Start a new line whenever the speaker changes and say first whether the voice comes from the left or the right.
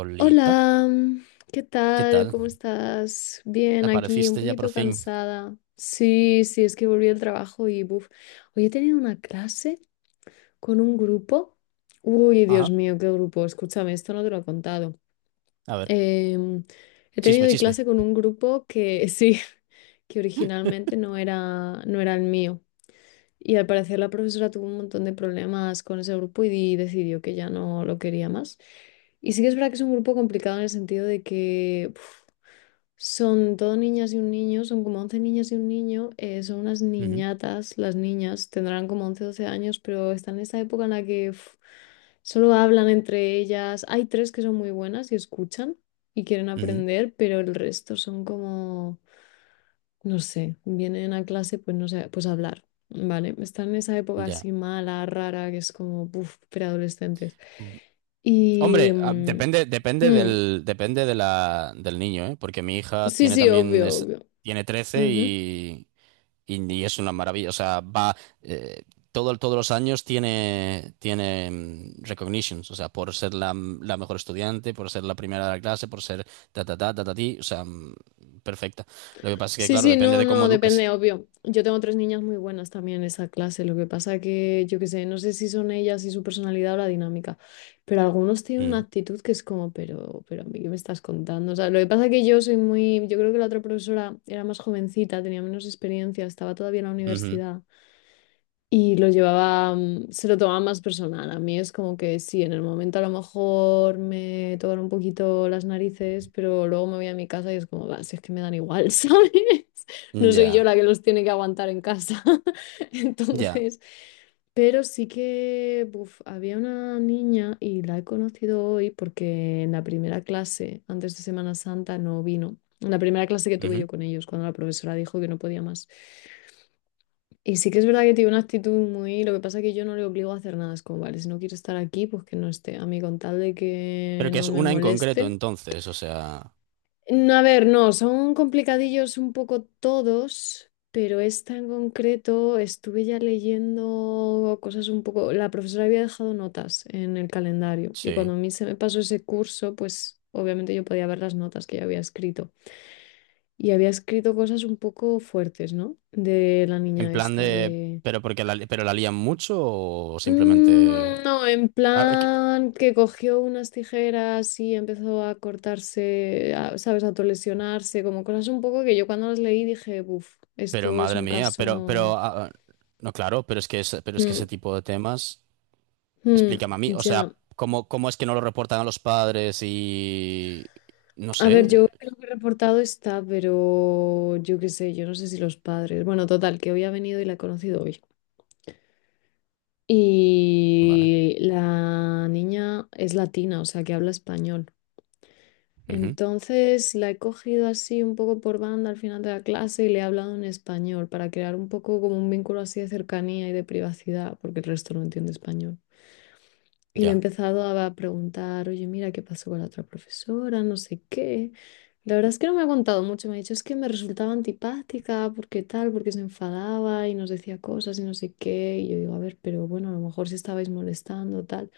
right: Olita,
left: Hola, ¿qué
right: ¿qué
left: tal?
right: tal?
left: ¿Cómo estás? Bien, aquí un
right: Apareciste ya por
left: poquito
right: fin.
left: cansada. Sí, sí, es que volví al trabajo y buf. Hoy he tenido una clase con un grupo. Uy, Dios
right: Ajá.
left: mío, qué grupo. Escúchame, esto no te lo he contado.
right: A ver,
left: Em, he tenido
right: chisme,
left: hoy
right: chisme.
left: clase con un grupo que sí, que originalmente no era el mío. Y al parecer la profesora tuvo un montón de problemas con ese grupo y decidió que ya no lo quería más. Y sí que es verdad que es un grupo complicado en el sentido de que uf, son todo niñas y un niño, son como 11 niñas y un niño, son unas
right: Ujú.
left: niñatas, las niñas tendrán como 11 12 años, pero están en esa época en la que uf, solo hablan entre ellas. Hay tres que son muy buenas y escuchan y quieren
right: Ujú.
left: aprender, pero el resto son como no sé, vienen a clase, pues no sé, pues a hablar, ¿vale? Están en esa época
right: Ya.
left: así mala, rara, que es como, puf, preadolescentes.
right: Mm.
left: Y...
right: Hombre, ah,
left: mm,
right: depende, depende
left: mm,
right: del, depende de la, del niño, ¿eh? Porque mi hija
left: sí,
right: tiene
left: sí,
right: también,
left: obvio, obvio.
right: tiene trece
left: Ujú.
right: y es una maravilla. O sea, eh, todos los años tiene recognitions. O sea, por ser la mejor estudiante, por ser la primera de la clase, por ser ta, ta, ta, ta, ta, ti. O sea, perfecta. Lo que pasa es que,
left: Sí,
right: claro,
left: sí,
right: depende
left: no,
right: de cómo
left: no, depende,
right: eduques.
left: obvio. Yo tengo tres niñas muy buenas también en esa clase. Lo que pasa que, yo qué sé, no sé si son ellas y su personalidad o la dinámica, pero algunos tienen una actitud que es como, pero a mí, ¿qué me estás contando? O sea, lo que pasa que yo soy muy, yo creo que la otra profesora era más jovencita, tenía menos experiencia, estaba todavía en la
right: Ujú.
left: universidad y lo llevaba, se lo tomaba más personal. A mí es como que sí, en el momento a lo mejor me tocan un poquito las narices, pero luego me voy a mi casa y es como, "Bah, si es que me dan igual", ¿sabes? No soy yo
right: Ya,
left: la que los tiene que aguantar en casa.
right: ya.
left: Entonces, pero sí que buf, había una niña y la he conocido hoy porque en la primera clase, antes de Semana Santa, no vino. En la primera clase que tuve yo
right: Ujú.
left: con ellos, cuando la profesora dijo que no podía más. Y sí que es verdad que tiene una actitud muy. Lo que pasa es que yo no le obligo a hacer nada. Es como, vale, si no quiero estar aquí, pues que no esté. A mí con tal de que
right: Pero que
left: no
right: es
left: me
right: una en concreto
left: moleste.
right: entonces, o sea,
left: No, a ver, no, son complicadillos un poco todos, pero esta en concreto estuve ya leyendo cosas un poco. La profesora había dejado notas en el calendario y cuando
right: sí.
left: a mí se me pasó ese curso, pues obviamente yo podía ver las notas que ya había escrito. Y había escrito cosas un poco fuertes, ¿no? De la
right: En
left: niña
right: plan
left: esta,
right: de,
left: de.
right: pero la lían mucho o simplemente...
left: Mm, no, en
right: Ah, que-
left: plan que cogió unas tijeras y empezó a cortarse, ¿sabes? A lesionarse, como cosas un poco que yo cuando las leí dije, uff,
right: Pero
left: esto es
right: madre
left: un
right: mía,
left: caso.
right: no, claro, pero es que, pero es que
left: Mm,
right: ese tipo de temas,
left: mm,
right: explícame a mí, o
left: ya.
right: sea, ¿cómo es que no lo reportan a los padres y... No
left: A ver, yo
right: sé,
left: creo que reportado está, pero yo qué sé, yo no sé si los padres. Bueno, total, que hoy ha venido y la he conocido hoy.
right: vale.
left: Y la niña es latina, o sea, que habla español.
right: Ujú.
left: Entonces la he cogido así un poco por banda al final de la clase y le he hablado en español para crear un poco como un vínculo así de cercanía y de privacidad, porque el resto no entiende español. Y le he
right: Ya.
left: empezado a preguntar, oye, mira, ¿qué pasó con la otra profesora? No sé qué. La verdad es que no me ha contado mucho. Me ha dicho, es que me resultaba antipática, porque tal, porque se enfadaba y nos decía cosas y no sé qué. Y yo digo, a ver, pero bueno, a lo mejor si estabais molestando, tal.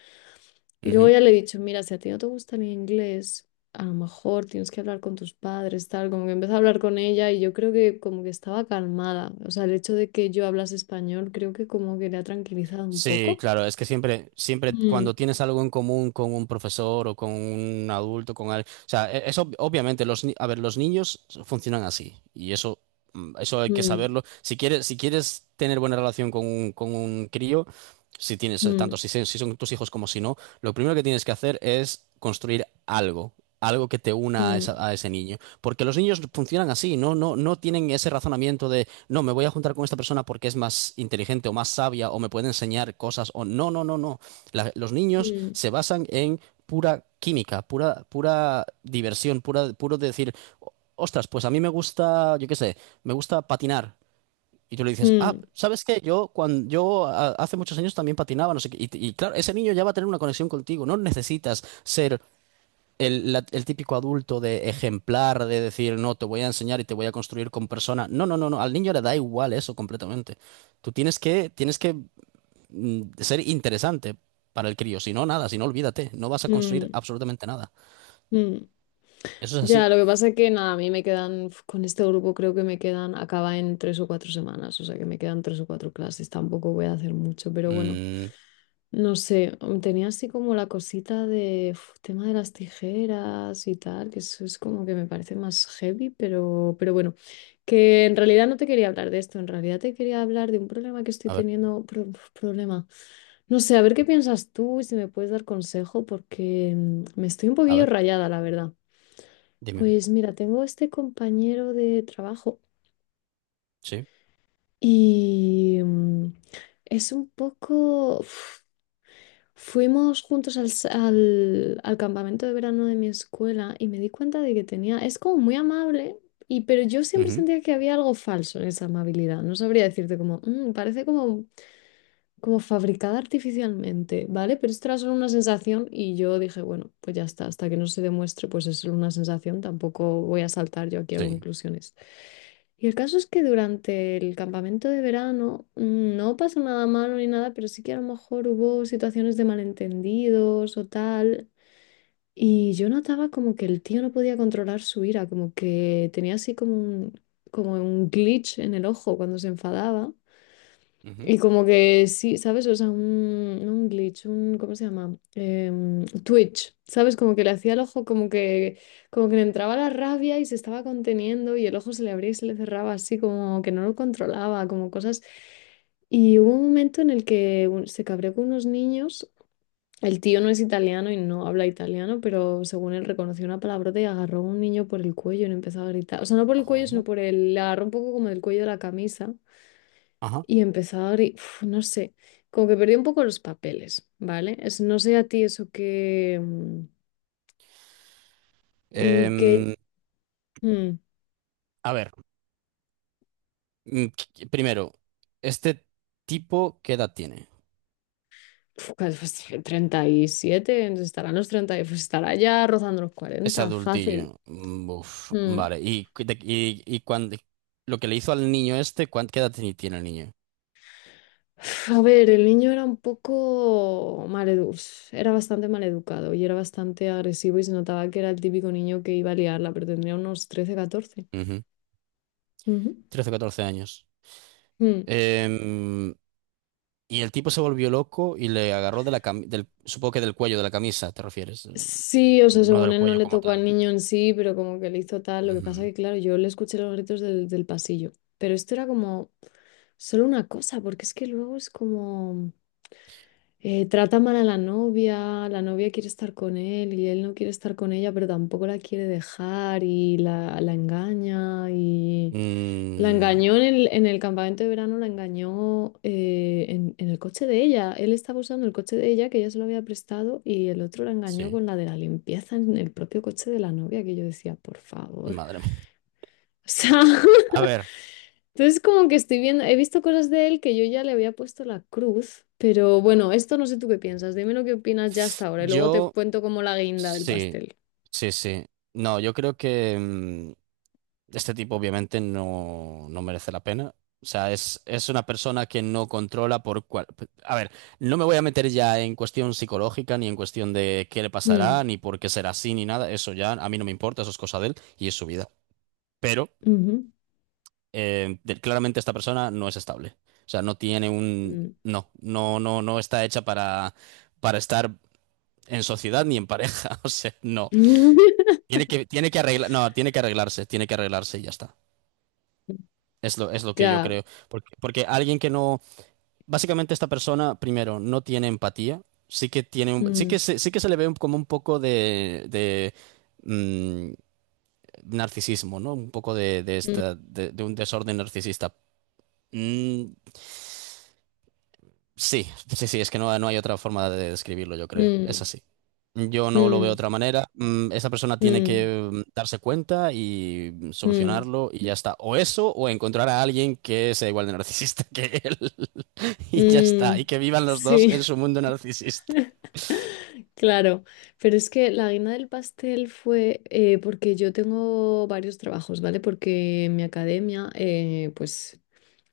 left: Y luego ya le he dicho, mira, si a ti no te gusta el inglés, a lo mejor tienes que hablar con tus padres, tal. Como que empecé a hablar con ella y yo creo que como que estaba calmada. O sea, el hecho de que yo hablase español creo que como que le ha tranquilizado un
right: Sí,
left: poco.
right: claro, es que siempre
left: Mm,
right: cuando tienes algo en común con un profesor o con un adulto, con alguien, o sea, eso obviamente los, ni- a ver, los niños funcionan así y eso, eso hay que
left: mm.
right: saberlo. Si quieres tener buena relación con un crío, tanto
left: Mm,
right: si son tus hijos como si no, lo primero que tienes que hacer es construir algo, algo que te una
left: mm,
right: a ese niño. Porque los niños funcionan así, no, no, no tienen ese razonamiento de no, me voy a juntar con esta persona porque es más inteligente o más sabia o me puede enseñar cosas o no, no, no, no. Los niños
left: mm,
right: se basan en pura química, pura, pura diversión, pura, puro decir, ostras, pues a mí me gusta, yo qué sé, me gusta patinar. Y tú le dices, ah,
left: mm,
right: ¿sabes qué? Yo, cuando, yo a- Hace muchos años también patinaba, no sé qué. Y claro, ese niño ya va a tener una conexión contigo. No necesitas ser el típico adulto de ejemplar, de decir, no, te voy a enseñar y te voy a construir con persona. No, no, no, no. Al niño le da igual eso completamente. Tú tienes que, tienes que ser interesante para el crío. Si no, nada, si no, olvídate. No vas a construir
left: mm,
right: absolutamente nada.
left: mm.
right: Eso es así.
left: Ya, lo que pasa es que nada, a mí me quedan, uf, con este grupo creo que me quedan, acaba en 3 o 4 semanas, o sea que me quedan tres o cuatro clases, tampoco voy a hacer mucho, pero bueno.
right: Mm,
left: No sé, tenía así como la cosita de uf, tema de las tijeras y tal, que eso es como que me parece más heavy, pero bueno, que en realidad no te quería hablar de esto, en realidad te quería hablar de un problema que estoy
right: a ver,
left: teniendo, problema. No sé, a ver qué piensas tú y si me puedes dar consejo, porque me estoy un
right: a
left: poquillo
right: ver,
left: rayada, la verdad.
right: dime.
left: Pues mira, tengo este compañero de trabajo
right: Sí.
left: y es un poco, uf, fuimos juntos al campamento de verano de mi escuela y me di cuenta de que tenía, es como muy amable, pero yo siempre
right: Ujú.
left: sentía que había algo falso en esa amabilidad. No sabría decirte como, "Mm, parece como fabricada artificialmente", ¿vale? Pero esto era solo una sensación y yo dije, bueno, pues ya está, hasta que no se demuestre, pues es solo una sensación, tampoco voy a saltar yo aquí a
right: Sí.
left: conclusiones. Y el caso es que durante el campamento de verano no pasó nada malo ni nada, pero sí que a lo mejor hubo situaciones de malentendidos o tal. Y yo notaba como que el tío no podía controlar su ira, como que tenía así como como un glitch en el ojo cuando se enfadaba.
right: Ujú.
left: Y como que sí, ¿sabes? O sea, no un glitch, ¿cómo se llama? Twitch, ¿sabes? Como que le hacía el ojo, como que le entraba la rabia y se estaba conteniendo y el ojo se le abría y se le cerraba así, como que no lo controlaba, como cosas. Y hubo un momento en el que se cabreó con unos niños. El tío no es italiano y no habla italiano, pero según él reconoció una palabrota y agarró a un niño por el cuello y le empezó a gritar. O sea, no por el cuello, sino
right: ¿Cómo?
left: por el. Le agarró un poco como del cuello de la camisa
right: Ajá.
left: y empezar y uf, no sé, como que perdí un poco los papeles, ¿vale? Es, no sé a ti eso que
right: Em,
left: mm,
right: a ver, primero, ¿este tipo qué edad tiene?
left: uf, casi, pues, 37, estarán los 30 y, pues estará ya rozando los
right: Es
left: 40 fácil.
right: adultillo. Uf,
left: Mm.
right: vale. Lo que le hizo al niño este, qué edad tiene el niño?
left: Uf, a ver, el niño era un poco maleducado, era bastante maleducado y era bastante agresivo y se notaba que era el típico niño que iba a liarla, pero tendría unos 13 14.
right: Ujú.
left: Ujú.
right: 13 o 14 años.
left: Mm.
right: Em, y el tipo se volvió loco y le agarró de supongo que del cuello de la camisa, ¿te refieres?
left: Sí, o sea,
right: No
left: según
right: del
left: él no
right: cuello
left: le
right: como
left: tocó al
right: tal.
left: niño en sí, pero como que le hizo tal. Lo que pasa
right: Ujú.
left: que, claro, yo le escuché los gritos del pasillo. Pero esto era como solo una cosa, porque es que luego es como trata mal a la novia quiere estar con él y él no quiere estar con ella, pero tampoco la quiere dejar y la engaña y la
right: Mm,
left: engañó en el campamento de verano, la engañó en el coche de ella. Él estaba usando el coche de ella, que ella se lo había prestado, y el otro la engañó
right: sí,
left: con la de la limpieza en el propio coche de la novia, que yo decía, por favor.
right: madre mía.
left: O sea,
right: A ver,
left: entonces como que estoy viendo, he visto cosas de él que yo ya le había puesto la cruz, pero bueno, esto no sé tú qué piensas, dime lo que opinas ya hasta ahora, y luego te
right: yo
left: cuento como la guinda del
right: sí.
left: pastel.
right: Sí, sí. No, yo creo que este tipo obviamente no merece la pena. O sea, es una persona que no controla por cual... A ver, no me voy a meter ya en cuestión psicológica, ni en cuestión de qué le
left: Mm,
right: pasará, ni por qué será así, ni nada. Eso ya a mí no me importa, eso es cosa de él y es su vida. Pero
left: ujú,
right: claramente esta persona no es estable. O sea, no tiene un...
left: mm.
right: No, no, no, no está hecha para estar en sociedad ni en pareja. O sea, no. Tiene que arreglar, no, tiene que arreglarse y ya está. Es lo que yo
left: Ya.
right: creo. Porque alguien que no, básicamente esta persona, primero, no tiene empatía, sí que tiene un-
left: Mm,
right: sí que se le ve como un poco de, mm, narcisismo, ¿no? Un poco de, de
left: mm,
right: esta, de, de un desorden narcisista. Mm, Sí, sí, sí, es que no hay otra forma de describirlo, yo creo. Es
left: mm,
right: así. Yo no lo veo de
left: mm.
right: otra manera. Esa persona tiene
left: Mm,
right: que darse cuenta y
left: mm,
right: solucionarlo y ya está. O eso, o encontrar a alguien que sea igual de narcisista que él. Y ya está. Y
left: mm,
right: que vivan los dos
left: sí,
right: en su mundo narcisista.
left: claro. Pero es que la guinda del pastel fue porque yo tengo varios trabajos, ¿vale? Porque en mi academia, pues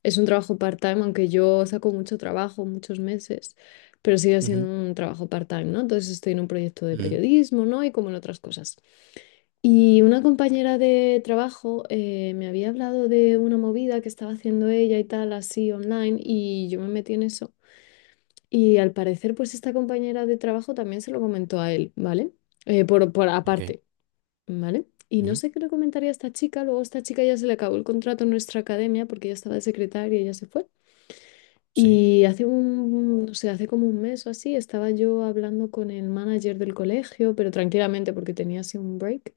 left: es un trabajo part-time, aunque yo saco mucho trabajo, muchos meses, pero sigue siendo
right: Ujú.
left: un trabajo part-time, ¿no? Entonces estoy en un proyecto de
right: Ujú.
left: periodismo, ¿no? Y como en otras cosas. Y una compañera de trabajo me había hablado de una movida que estaba haciendo ella y tal, así online, y yo me metí en eso. Y al parecer, pues esta compañera de trabajo también se lo comentó a él, ¿vale? Por
right: Ok.
left: aparte, ¿vale? Y no
right: Ujú.
left: sé qué le comentaría a esta chica, luego a esta chica ya se le acabó el contrato en nuestra academia porque ella estaba de secretaria y ya se fue.
right: Sí,
left: Y hace un, no sé, hace como un mes o así, estaba yo hablando con el manager del colegio, pero tranquilamente porque tenía así un break,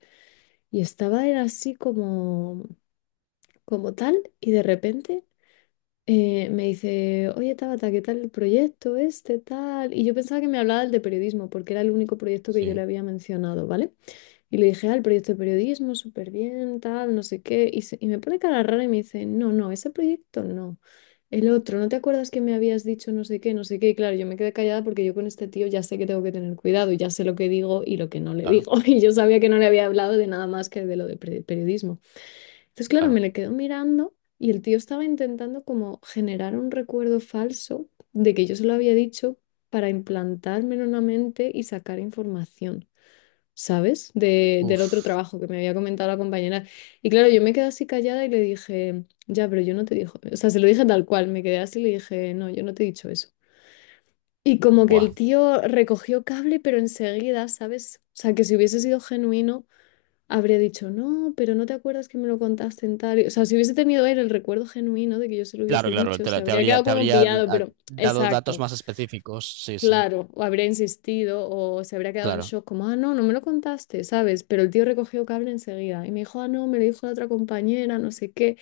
left: y estaba él así como, tal, y de repente me dice, oye Tabata, ¿qué tal el proyecto este, tal? Y yo pensaba que me hablaba del de periodismo, porque era el único proyecto que yo le
right: sí.
left: había mencionado, ¿vale? Y le dije, ah, el proyecto de periodismo, súper bien, tal, no sé qué. Y me pone cara rara y me dice, no, no, ese proyecto no. El otro, ¿no te acuerdas que me habías dicho no sé qué, no sé qué? Y claro, yo me quedé callada porque yo con este tío ya sé que tengo que tener cuidado, y ya sé lo que digo y lo que no le
right: Claro,
left: digo. Y yo sabía que no le había hablado de nada más que de lo de periodismo. Entonces, claro, me
right: claro.
left: le quedo mirando y el tío estaba intentando como generar un recuerdo falso de que yo se lo había dicho para implantármelo en la mente y sacar información, ¿sabes? Del otro
right: Uf.
left: trabajo que me había comentado la compañera. Y claro, yo me quedé así callada y le dije, ya, pero yo no te dije, o sea, se lo dije tal cual, me quedé así y le dije, no, yo no te he dicho eso. Y como que
right: Buah.
left: el tío recogió cable, pero enseguida, ¿sabes? O sea, que si hubiese sido genuino habría dicho, no, pero no te acuerdas que me lo contaste en tal. O sea, si hubiese tenido él el recuerdo genuino de que yo se lo
right: Claro,
left: hubiese
right: claro.
left: dicho,
right: Te,
left: se
right: la- te
left: habría
right: habría,
left: quedado
right: te
left: como
right: habría
left: pillado,
right: ah,
left: pero
right: dado datos
left: exacto,
right: más específicos. Sí, sí.
left: claro, o habría insistido o se habría quedado en
right: Claro,
left: shock, como, ah, no, no me lo contaste, ¿sabes? Pero el tío recogió cable enseguida y me dijo, ah, no, me lo dijo la otra compañera, no sé qué.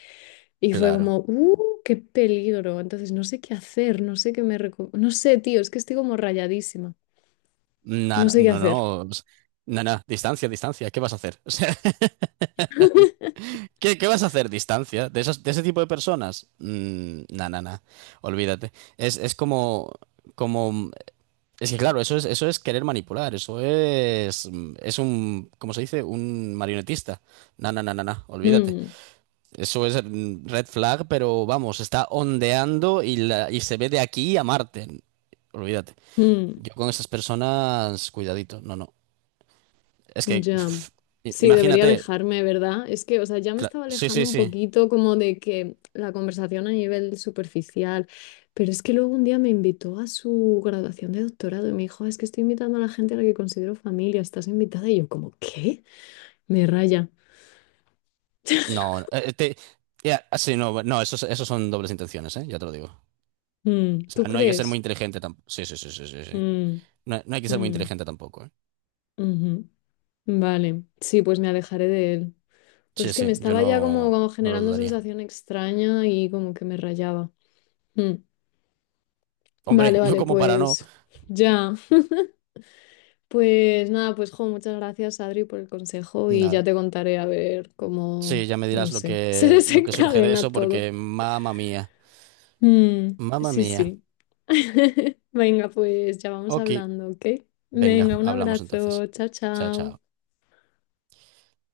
left: Y fue
right: claro.
left: como, qué peligro. Entonces, no sé qué hacer, no sé qué me no sé, tío, es que estoy como rayadísima,
right: No,
left: no
right: no,
left: sé qué
right: no,
left: hacer.
right: no, no, no, distancia, distancia, ¿qué vas a hacer? O sea, ¿qué vas a hacer? Distancia, de ese tipo de personas. No, no, no, olvídate. Es como es que claro, eso es querer manipular, es un, ¿cómo se dice? Un marionetista. No, no, no, no, no, olvídate.
left: Mm,
right: Eso es red flag, pero vamos, está ondeando y se ve de aquí a Marte. Olvídate.
left: mm.
right: Yo con esas personas, cuidadito, no, no. Es que,
left: Ya,
right: pf,
left: sí, debería
right: imagínate.
left: alejarme, ¿verdad? Es que, o sea, ya me estaba
right: Sí,
left: alejando
right: sí,
left: un
right: sí.
left: poquito como de que la conversación a nivel superficial, pero es que luego un día me invitó a su graduación de doctorado y me dijo, "Ah, es que estoy invitando a la gente a la que considero familia, estás invitada", y yo como, ¿qué? Me raya.
right: No, ya, sí, no, no, eso son dobles intenciones, ¿eh? Ya te lo digo.
left: Mm,
right: O sea,
left: ¿tú
right: no hay que ser muy
left: crees?
right: inteligente tampoco. Sí, sí, sí, sí, sí, sí.
left: Mm,
right: No, no hay que ser muy
left: mm,
right: inteligente tampoco, ¿eh?
left: ujú. Vale, sí, pues me alejaré de él. Pero
right: Sí,
left: es que me
right: sí, yo
left: estaba ya como,
right: no,
left: como
right: no lo
left: generando
right: dudaría.
left: sensación extraña y como que me rayaba. Mm.
right: Hombre,
left: Vale,
right: no
left: vale,
right: como para no.
left: pues ya. Pues nada, pues jo, muchas gracias Adri por el consejo y ya
right: Nada.
left: te contaré a ver cómo,
right: Sí, ya me
left: no
right: dirás lo
left: sé, se
right: que, lo que surge de
left: desencadena
right: eso,
left: todo.
right: porque mamma mía,
left: Mm,
right: mamma
left: sí,
right: mía.
left: sí. Venga, pues ya vamos
right: Ok,
left: hablando, ¿ok?
right: venga,
left: Venga, un
right: hablamos
left: abrazo.
right: entonces.
left: Chao,
right: Chao, chao.
left: chao.